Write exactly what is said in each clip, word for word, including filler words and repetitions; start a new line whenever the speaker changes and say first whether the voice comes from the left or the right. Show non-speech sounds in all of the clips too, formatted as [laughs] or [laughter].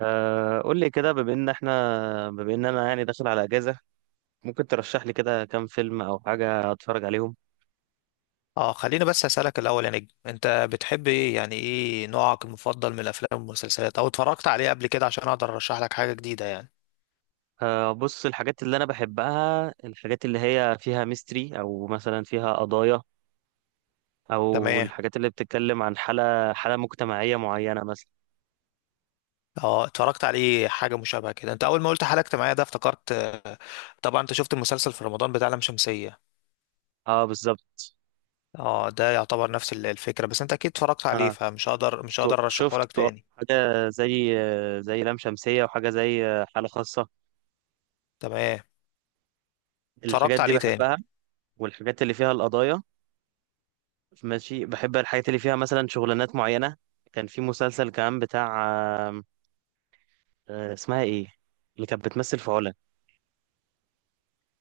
right: آه، قول لي كده، بما ان احنا بما ان انا يعني داخل على اجازه. ممكن ترشح لي كده كام فيلم او حاجه اتفرج عليهم.
left: اه خليني بس اسالك الاول يا نجم، انت بتحب ايه؟ يعني ايه نوعك المفضل من الافلام والمسلسلات او اتفرجت عليه قبل كده عشان اقدر ارشح لك حاجه جديده يعني.
right: آه، بص، الحاجات اللي انا بحبها، الحاجات اللي هي فيها ميستري، او مثلا فيها قضايا، او
left: تمام.
right: الحاجات اللي بتتكلم عن حاله حاله مجتمعيه معينه مثلا.
left: اه اتفرجت عليه حاجه مشابهه كده، انت اول ما قلت حلقت معايا ده افتكرت. آه، طبعا انت شفت المسلسل في رمضان بتاع لام شمسيه.
right: اه بالظبط.
left: اه ده يعتبر نفس ال- الفكره، بس انت اكيد اتفرجت عليه
right: اه،
left: فمش هقدر مش
right: شفته
left: هقدر ارشحه لك
right: شفته.
left: تاني.
right: حاجه زي زي لام شمسيه، وحاجه زي حاله خاصه.
left: تمام.
right: الحاجات
left: اتفرجت
right: دي
left: عليه تاني.
right: بحبها، والحاجات اللي فيها القضايا. ماشي، بحب الحاجات اللي فيها مثلا شغلانات معينة. كان في مسلسل كمان بتاع، آم، آه، اسمها ايه، اللي كانت بتمثل في علا.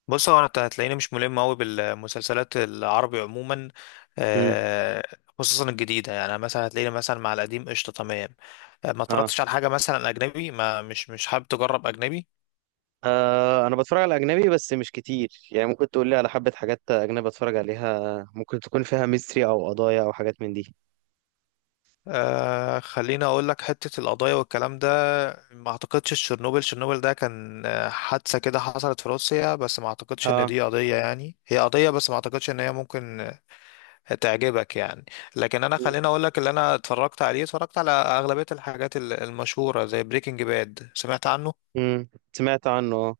left: بص هو انا هتلاقيني مش ملم قوي بالمسلسلات العربي عموما،
right: امم.
left: آه، خصوصا الجديده. يعني مثلا هتلاقيني مثلا مع القديم قشطه، تمام. آه، ما
right: اه.
left: اتفرجتش على حاجه مثلا اجنبي؟ ما مش مش حابب تجرب اجنبي؟
right: آه، انا بتفرج على اجنبي بس مش كتير، يعني ممكن تقول لي على حبة حاجات اجنبي اتفرج عليها، ممكن تكون فيها ميستري او قضايا او حاجات من دي.
left: آه خليني اقول لك. حته القضايا والكلام ده ما اعتقدش. تشيرنوبل، تشيرنوبل ده كان آه، حادثه كده حصلت في روسيا، بس ما اعتقدش ان
right: اه.
left: دي قضيه، يعني هي قضيه بس ما اعتقدش ان هي ممكن تعجبك يعني. لكن انا
right: مم.
left: خليني اقول لك اللي انا اتفرجت عليه. اتفرجت على اغلبيه الحاجات ال- المشهوره زي بريكنج باد، سمعت عنه.
right: مم. سمعت عنه اه.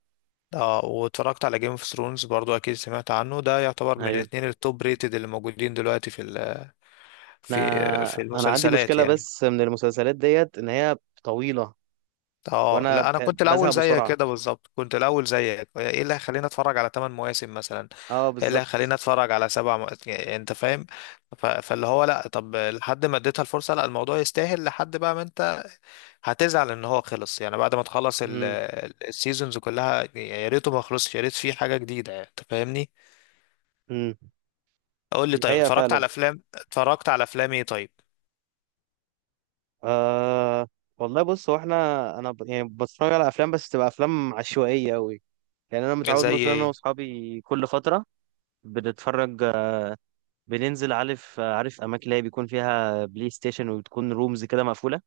left: اه، واتفرجت على جيم اوف ثرونز برضو، اكيد سمعت عنه. ده يعتبر من
right: ايوه.
left: الاثنين التوب ريتد اللي موجودين دلوقتي في ال- في في
right: انا انا عندي
left: المسلسلات
right: مشكلة
left: يعني.
right: بس من المسلسلات ديت ان هي طويلة،
left: اه
right: وانا
left: لا، انا
right: بت-
left: كنت الاول
right: بزهق
left: زيك
right: بسرعة.
left: كده بالظبط، كنت الاول زيك. ايه اللي هيخليني اتفرج على تمن مواسم مثلا؟
right: اه
left: ايه اللي
right: بالظبط.
left: هيخليني اتفرج على سبع مو... يعني انت فاهم. ف... فاللي هو لا، طب لحد ما اديتها الفرصه، لا الموضوع يستاهل. لحد بقى ما انت هتزعل ان هو خلص، يعني بعد ما تخلص ال-
right: امم.
left: ال- السيزونز كلها، يا ريته ما خلصش، يا ريت في حاجة جديدة، يعني انت فاهمني.
right: امم.
left: اقول لي
right: دي
left: طيب،
right: حقيقة
left: اتفرجت
right: فعلا.
left: على افلام؟ اتفرجت على افلام ايه طيب؟
right: آه والله بص، هو احنا، انا ب... يعني بتفرج على افلام بس تبقى افلام عشوائيه قوي. يعني انا متعود
left: زي
right: مثلا، انا
left: ايه؟
right: واصحابي كل فتره بنتفرج، بننزل، عارف عارف اماكن اللي هي بيكون فيها بلاي ستيشن وبتكون رومز كده مقفوله.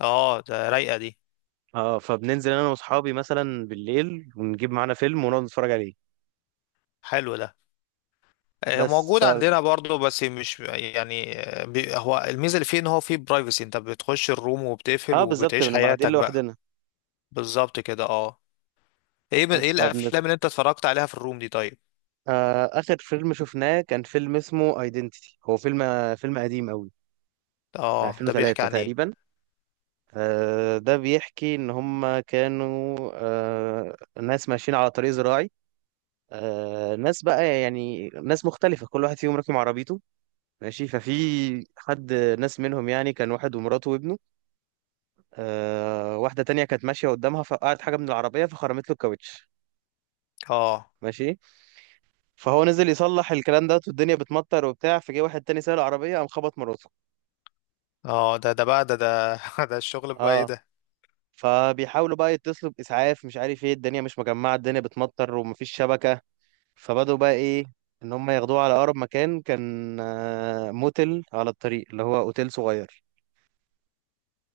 left: اه ده رايقة دي.
right: اه، فبننزل انا واصحابي مثلا بالليل ونجيب معانا فيلم ونقعد نتفرج عليه.
left: حلو ده. آه،
right: بس
left: موجود
right: ف...
left: عندنا برضه، بس مش يعني، آه، بي- هو الميزة اللي فيه ان هو فيه برايفسي. انت بتخش الروم وبتقفل
right: اه بالظبط،
left: وبتعيش
right: بنبقى قاعدين
left: حياتك بقى.
right: لوحدنا.
left: بالظبط كده، اه. ايه ب- ايه
right: بس فبنت...
left: الافلام اللي انت اتفرجت عليها في الروم دي طيب؟
right: آه اخر فيلم شفناه كان فيلم اسمه ايدنتيتي، هو فيلم فيلم قديم قوي، من
left: اه ده بيحكي
right: الفين وتلاته
left: عن ايه؟
right: تقريبا. آه، ده بيحكي إن هم كانوا، آه، ناس ماشيين على طريق زراعي، آه، ناس بقى يعني ناس مختلفة، كل واحد فيهم راكب عربيته. ماشي، ففي حد، ناس منهم يعني كان واحد ومراته وابنه. آه، واحدة تانية كانت ماشية قدامها فوقعت حاجة من العربية فخرمت له الكاوتش.
left: اه.
right: ماشي. فهو نزل يصلح الكلام ده والدنيا بتمطر وبتاع، فجه واحد تاني سايق العربية قام خبط مراته.
left: اه ده ده بقى ده ده [laughs] ده الشغل بقى، ايه
right: اه.
left: ده؟
right: فبيحاولوا بقى يتصلوا بإسعاف، مش عارف ايه، الدنيا مش مجمعة، الدنيا بتمطر ومفيش شبكة. فبدأوا بقى ايه، ان هم ياخدوه على اقرب مكان، كان آه، موتل على الطريق اللي هو اوتيل صغير.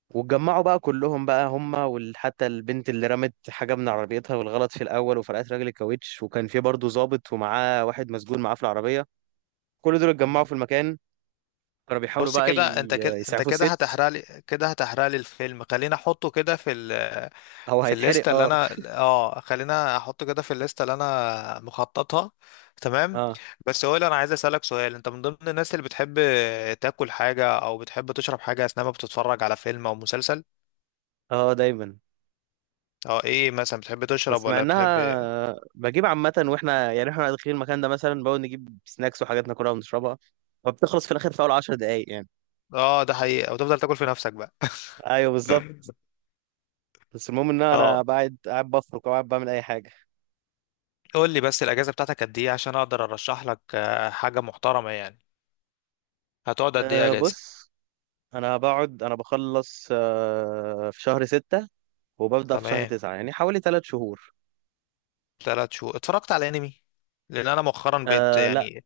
right: واتجمعوا بقى كلهم بقى، هم وحتى البنت اللي رمت حاجة من عربيتها والغلط في الأول وفرقت راجل الكاوتش، وكان في برضه ضابط ومعاه واحد مسجون معاه في العربية. كل دول اتجمعوا
left: مم.
right: في المكان. كانوا بيحاولوا
left: بص
right: بقى
left: كده
right: ي-
left: انت، كده انت
right: يسعفوا
left: كده
right: الست.
left: هتحرق لي، كده هتحرق لي الفيلم. خلينا احطه كده في ال
right: هو
left: في
right: هيتحرق
left: الليسته اللي
right: اه.
left: انا، اه خلينا احطه كده في الليسته اللي انا مخططها. تمام.
right: اه.
left: بس هو اللي انا عايز اسالك سؤال، انت من ضمن الناس اللي بتحب تاكل حاجه او بتحب تشرب حاجه اثناء ما بتتفرج على فيلم او مسلسل؟
right: اه دايما.
left: اه ايه مثلا؟ بتحب تشرب
right: بس مع
left: ولا
right: انها،
left: بتحب؟
right: آه، بجيب عامة، واحنا يعني احنا داخلين المكان ده مثلا بقول نجيب سناكس وحاجات ناكلها ونشربها، فبتخلص في الآخر في أول عشر دقايق يعني.
left: اه ده حقيقي؟ او تفضل تاكل في نفسك بقى؟
right: ايوه بالظبط.
left: [laughs]
right: بس المهم ان انا
left: اه.
right: قاعد قاعد بفرك، او قاعد بعمل اي حاجه.
left: قول لي بس، الاجازه بتاعتك قد ايه عشان اقدر ارشح لك آه، حاجه محترمه يعني؟ هتقعد قد ايه
right: أه
left: اجازه؟
right: بص، انا بقعد انا بخلص أه في شهر ستة، وببدأ في شهر
left: تمام.
right: تسعة، يعني حوالي ثلاث شهور.
left: ثلاث شهور. اتفرجت على انمي؟ لان انا مؤخرا بقيت
right: أه لا.
left: يعني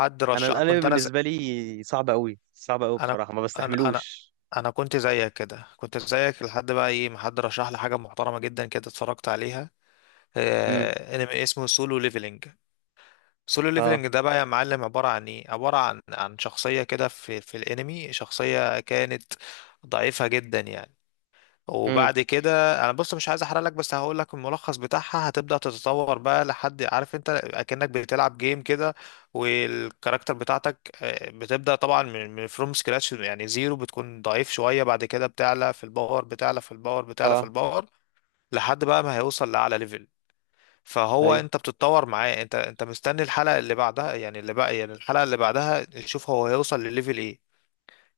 left: حد
right: انا
left: رشح،
right: الانمي
left: كنت انا زي...
right: بالنسبه لي صعب قوي، صعب قوي
left: انا
right: بصراحه، ما
left: انا انا
right: بستحملوش.
left: انا كنت زيك كده، كنت زيك لحد بقى ايه ما حد رشح لي حاجه محترمه جدا كده، اتفرجت عليها.
right: امم.
left: آه، انمي اسمه سولو ليفلنج. سولو
right: اه.
left: ليفلنج ده بقى يا معلم عباره عن ايه؟ عباره عن عن شخصيه كده في في الانمي، شخصيه كانت ضعيفه جدا يعني.
right: امم.
left: وبعد كده انا، بص مش عايز احرق لك، بس هقول لك الملخص بتاعها. هتبدأ تتطور بقى لحد، عارف انت اكنك بتلعب جيم كده، والكاركتر بتاعتك آه، بتبدأ طبعا من من فروم سكراتش، يعني زيرو، بتكون ضعيف شوية. بعد كده بتعلى في الباور، بتعلى في الباور، بتعلى في
right: اه.
left: الباور، لحد بقى ما هيوصل لأعلى ليفل. فهو
right: ايوه.
left: انت بتتطور معاه، انت انت مستني الحلقة اللي بعدها، يعني اللي بقى يعني الحلقة اللي بعدها تشوف هو هيوصل لليفل ايه.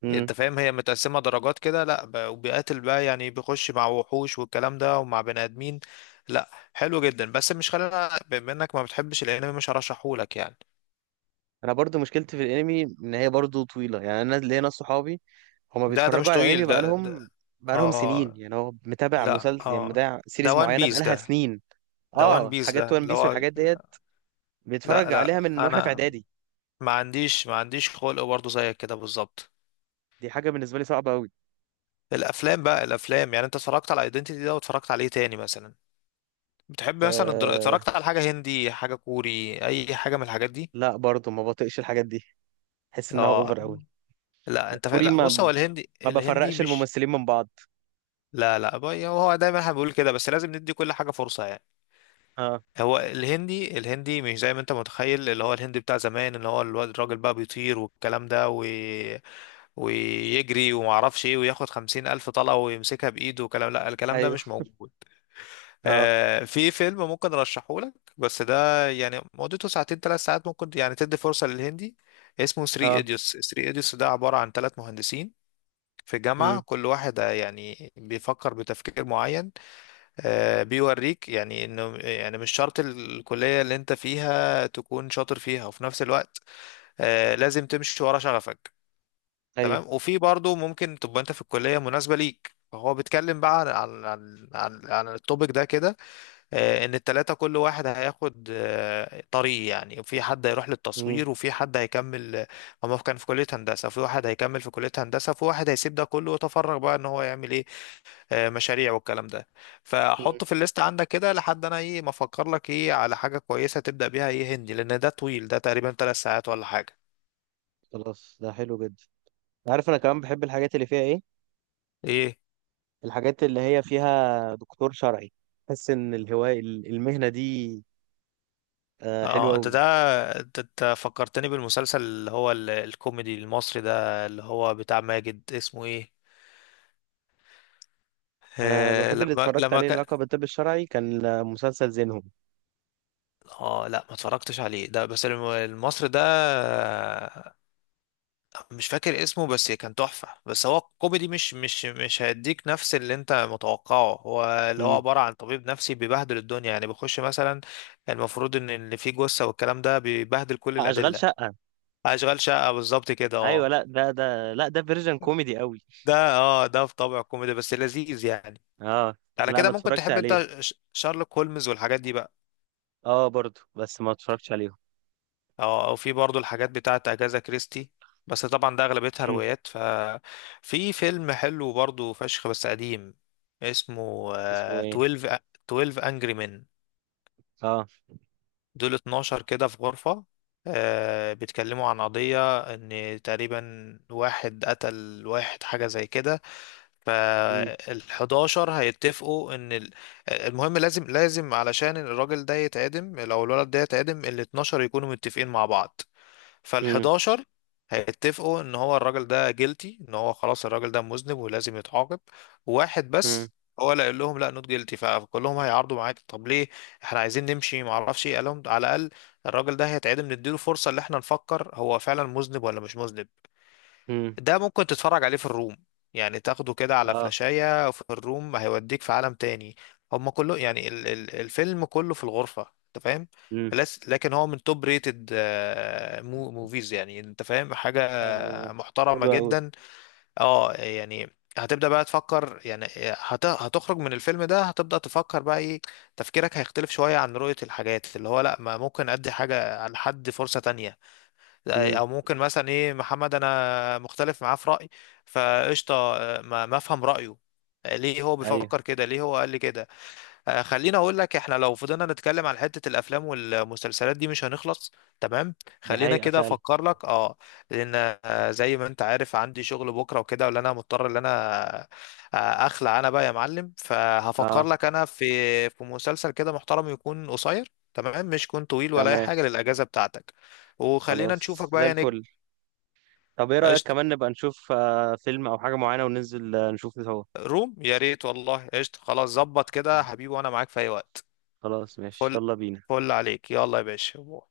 right: امم.
left: انت فاهم؟ هي متقسمة درجات كده، لا ب- وبيقاتل بقى، يعني بيخش مع وحوش والكلام ده ومع بني ادمين. لا حلو جدا، بس مش، خلينا بما انك ما بتحبش الانمي مش هرشحهولك يعني.
right: انا برضو مشكلتي في الانمي ان هي برضو طويله. يعني انا ليا ناس صحابي هما
left: ده ده مش
right: بيتفرجوا على الانمي،
left: طويل ده، ده
right: بقالهم بقالهم سنين،
left: اه
right: يعني هو متابع
left: لا
right: مسلسل، يعني
left: اه.
right: متابع
left: ده
right: سيريز
left: وان
right: معينه
left: بيس
right: بقالها
left: ده،
right: سنين.
left: ده وان
right: اه،
left: بيس ده
right: حاجات وان
left: اللي
right: بيس
left: هو،
right: والحاجات ديت
left: لا
right: بيتفرج عليها
left: لا.
right: من واحنا في
left: انا
right: اعدادي.
left: ما عنديش ما عنديش خلق برضه زيك كده بالظبط.
right: دي حاجه بالنسبه لي صعبه قوي.
left: الافلام بقى، الافلام، يعني انت اتفرجت على ايدنتيتي ده واتفرجت عليه تاني مثلا؟ بتحب مثلا الدرا...
right: آه
left: اتفرجت على حاجة هندي، حاجة كوري، اي حاجة من الحاجات دي؟
right: لا برضو ما بطيقش الحاجات دي، احس انها
left: اه
right: اوفر قوي.
left: لا. انت فا...
right: والكوري،
left: لا بص،
right: ما
left: هو الهندي،
right: ما
left: الهندي
right: بفرقش
left: مش،
right: الممثلين من بعض.
left: لا لا بقى، هو دايما احنا بنقول كده بس لازم ندي كل حاجه فرصه يعني.
right: اه.
left: هو الهندي، الهندي مش زي ما انت متخيل، اللي هو الهندي بتاع زمان، اللي هو الواد الراجل بقى بيطير والكلام ده و... ويجري وما اعرفش ايه وياخد خمسين الف طلقه ويمسكها بايده وكلام، لا الكلام ده
right: ايوه.
left: مش موجود.
right: اه.
left: آه في فيلم ممكن ارشحه لك، بس ده يعني مدته ساعتين ثلاث ساعات، ممكن يعني تدي فرصه للهندي. اسمه ثري
right: اه.
left: ايديوس. ثري ايديوس ده عباره عن ثلاث مهندسين في جامعة،
right: امم.
left: كل واحد يعني بيفكر بتفكير معين. آه، بيوريك يعني انه، يعني مش شرط الكلية اللي انت فيها تكون شاطر فيها، وفي نفس الوقت آه، لازم تمشي ورا شغفك.
right: ايوه.
left: تمام. وفي برضو ممكن تبقى انت في الكلية مناسبة ليك. فهو بيتكلم بقى عن عن عن عن, عن التوبيك ده كده. آه، ان التلاتة كل واحد هياخد آه، طريق، يعني في حد هيروح
right: امم.
left: للتصوير وفي حد هيكمل. هما كان في كلية هندسة، في واحد هيكمل في كلية هندسة، في واحد هيسيب ده كله ويتفرغ بقى ان هو يعمل ايه، آه، مشاريع والكلام ده.
right: امم.
left: فحطه في الليست عندك كده لحد انا ايه ما افكر لك ايه على حاجه كويسه تبدا بيها، ايه هندي، لان ده طويل، ده تقريبا ثلاث ساعات ولا حاجه.
right: خلاص ده حلو جدا. عارف، انا كمان بحب الحاجات اللي فيها ايه،
left: ايه
right: الحاجات اللي هي فيها دكتور شرعي. بحس ان الهوايه، ال- المهنه دي آه حلوه
left: اه. انت ده
right: قوي.
left: انت أنت فكرتني بالمسلسل اللي هو ال- الكوميدي المصري ده اللي هو بتاع ماجد، اسمه ايه،
right: انا
left: آه
right: الوحيد اللي
left: لما
right: اتفرجت
left: لما
right: عليه
left: كان،
right: لقب الطب الشرعي كان مسلسل زينهم.
left: اه لا ما اتفرجتش عليه ده. بس الم- المصري ده، مش فاكر اسمه، بس كان تحفة، بس هو كوميدي مش مش مش هيديك نفس اللي انت متوقعه. هو اللي هو عبارة عن طبيب نفسي بيبهدل الدنيا، يعني بيخش مثلا المفروض ان اللي فيه جثة والكلام ده، بيبهدل كل
right: اشغال
left: الأدلة.
right: شقه.
left: أشغال شقة بالظبط كده،
right: ايوه.
left: اه.
right: لا ده، ده لا ده فيرجن كوميدي قوي.
left: ده اه، ده في طابع كوميدي بس لذيذ يعني.
right: اه.
left: على
right: لا
left: كده
right: انا
left: ممكن
right: اتفرجت
left: تحب
right: عليه.
left: انت ش- شارلوك هولمز والحاجات دي بقى؟
right: اه برضو، بس ما اتفرجتش عليهم.
left: او او في برضو الحاجات بتاعه اجازا كريستي، بس طبعا ده اغلبيتها
right: امم
left: روايات. ففي فيلم حلو برضو فشخ بس قديم، اسمه
right: اسمه
left: آه،
right: ايه؟
left: تويلف. تويلف انجري مان.
right: اه.
left: دول اتناشر كده في غرفة، آه، بيتكلموا عن قضية ان تقريبا واحد قتل واحد، حاجة زي كده.
right: امم.
left: فالحداشر هيتفقوا ان ال- المهم، لازم لازم علشان الراجل ده يتعدم، لو الولد ده يتعدم، الاتناشر يكونوا متفقين مع بعض.
right: امم.
left: فالحداشر هيتفقوا ان هو الراجل ده جيلتي، ان هو خلاص الراجل ده مذنب ولازم يتعاقب. واحد
right: امم.
left: بس هو اللي قال لهم لا نوت جيلتي، فكلهم هيعارضوا معاك، طب ليه، احنا عايزين نمشي ما اعرفش ايه. قال لهم، على الاقل الراجل ده هيتعدم، نديله فرصة ان احنا نفكر هو فعلا مذنب ولا مش مذنب.
right: امم.
left: ده ممكن تتفرج عليه في الروم، يعني تاخده كده على
right: اه.
left: فلاشاية في الروم، هيوديك في عالم تاني. هما كله، يعني ال ال الفيلم كله في الغرفة، انت فاهم.
right: امم.
left: لس- لكن هو من توب ريتد آه، مو موفيز، يعني انت فاهم،
right: آه.
left: حاجة محترمة
right: حلو قوي.
left: جدا. اه يعني، هتبدأ بقى تفكر، يعني آه، هت... هتخرج من الفيلم ده هتبدأ تفكر بقى ايه، تفكيرك هيختلف شوية عن رؤية الحاجات، اللي هو لا ما ممكن ادي حاجة لحد فرصة تانية،
right: امم.
left: او ممكن مثلا ايه، محمد انا مختلف معاه في رايي، فقشطه آه، ما ما افهم رايه، آه، ليه هو
right: ايوه.
left: بيفكر كده، ليه هو قال لي كده. آه، خليني اقول لك، احنا لو فضلنا نتكلم عن حتة الافلام والمسلسلات دي مش هنخلص. تمام.
right: دي
left: خلينا
right: حقيقه
left: كده
right: فعلا.
left: افكر لك، اه، لان آه، زي ما انت عارف عندي شغل بكرة وكده، ولا انا مضطر ان انا آه، اخلع انا بقى يا معلم. فهفكر
right: اه
left: لك انا في، في مسلسل كده محترم يكون قصير، تمام، مش يكون طويل ولا اي
right: تمام.
left: حاجة للاجازة بتاعتك. وخلينا نشوفك
right: خلاص زي
left: بقى يا نجم.
right: الفل. طب ايه رايك
left: قشطة.
right: كمان نبقى نشوف آه فيلم او حاجه معينه، وننزل آه نشوف سوا.
left: روم يا ريت، والله قشطة، خلاص ظبط كده يا حبيبي، وانا معاك في اي وقت.
right: خلاص ماشي،
left: فل،
right: يلا بينا.
left: فل عليك، يلا يا باشا.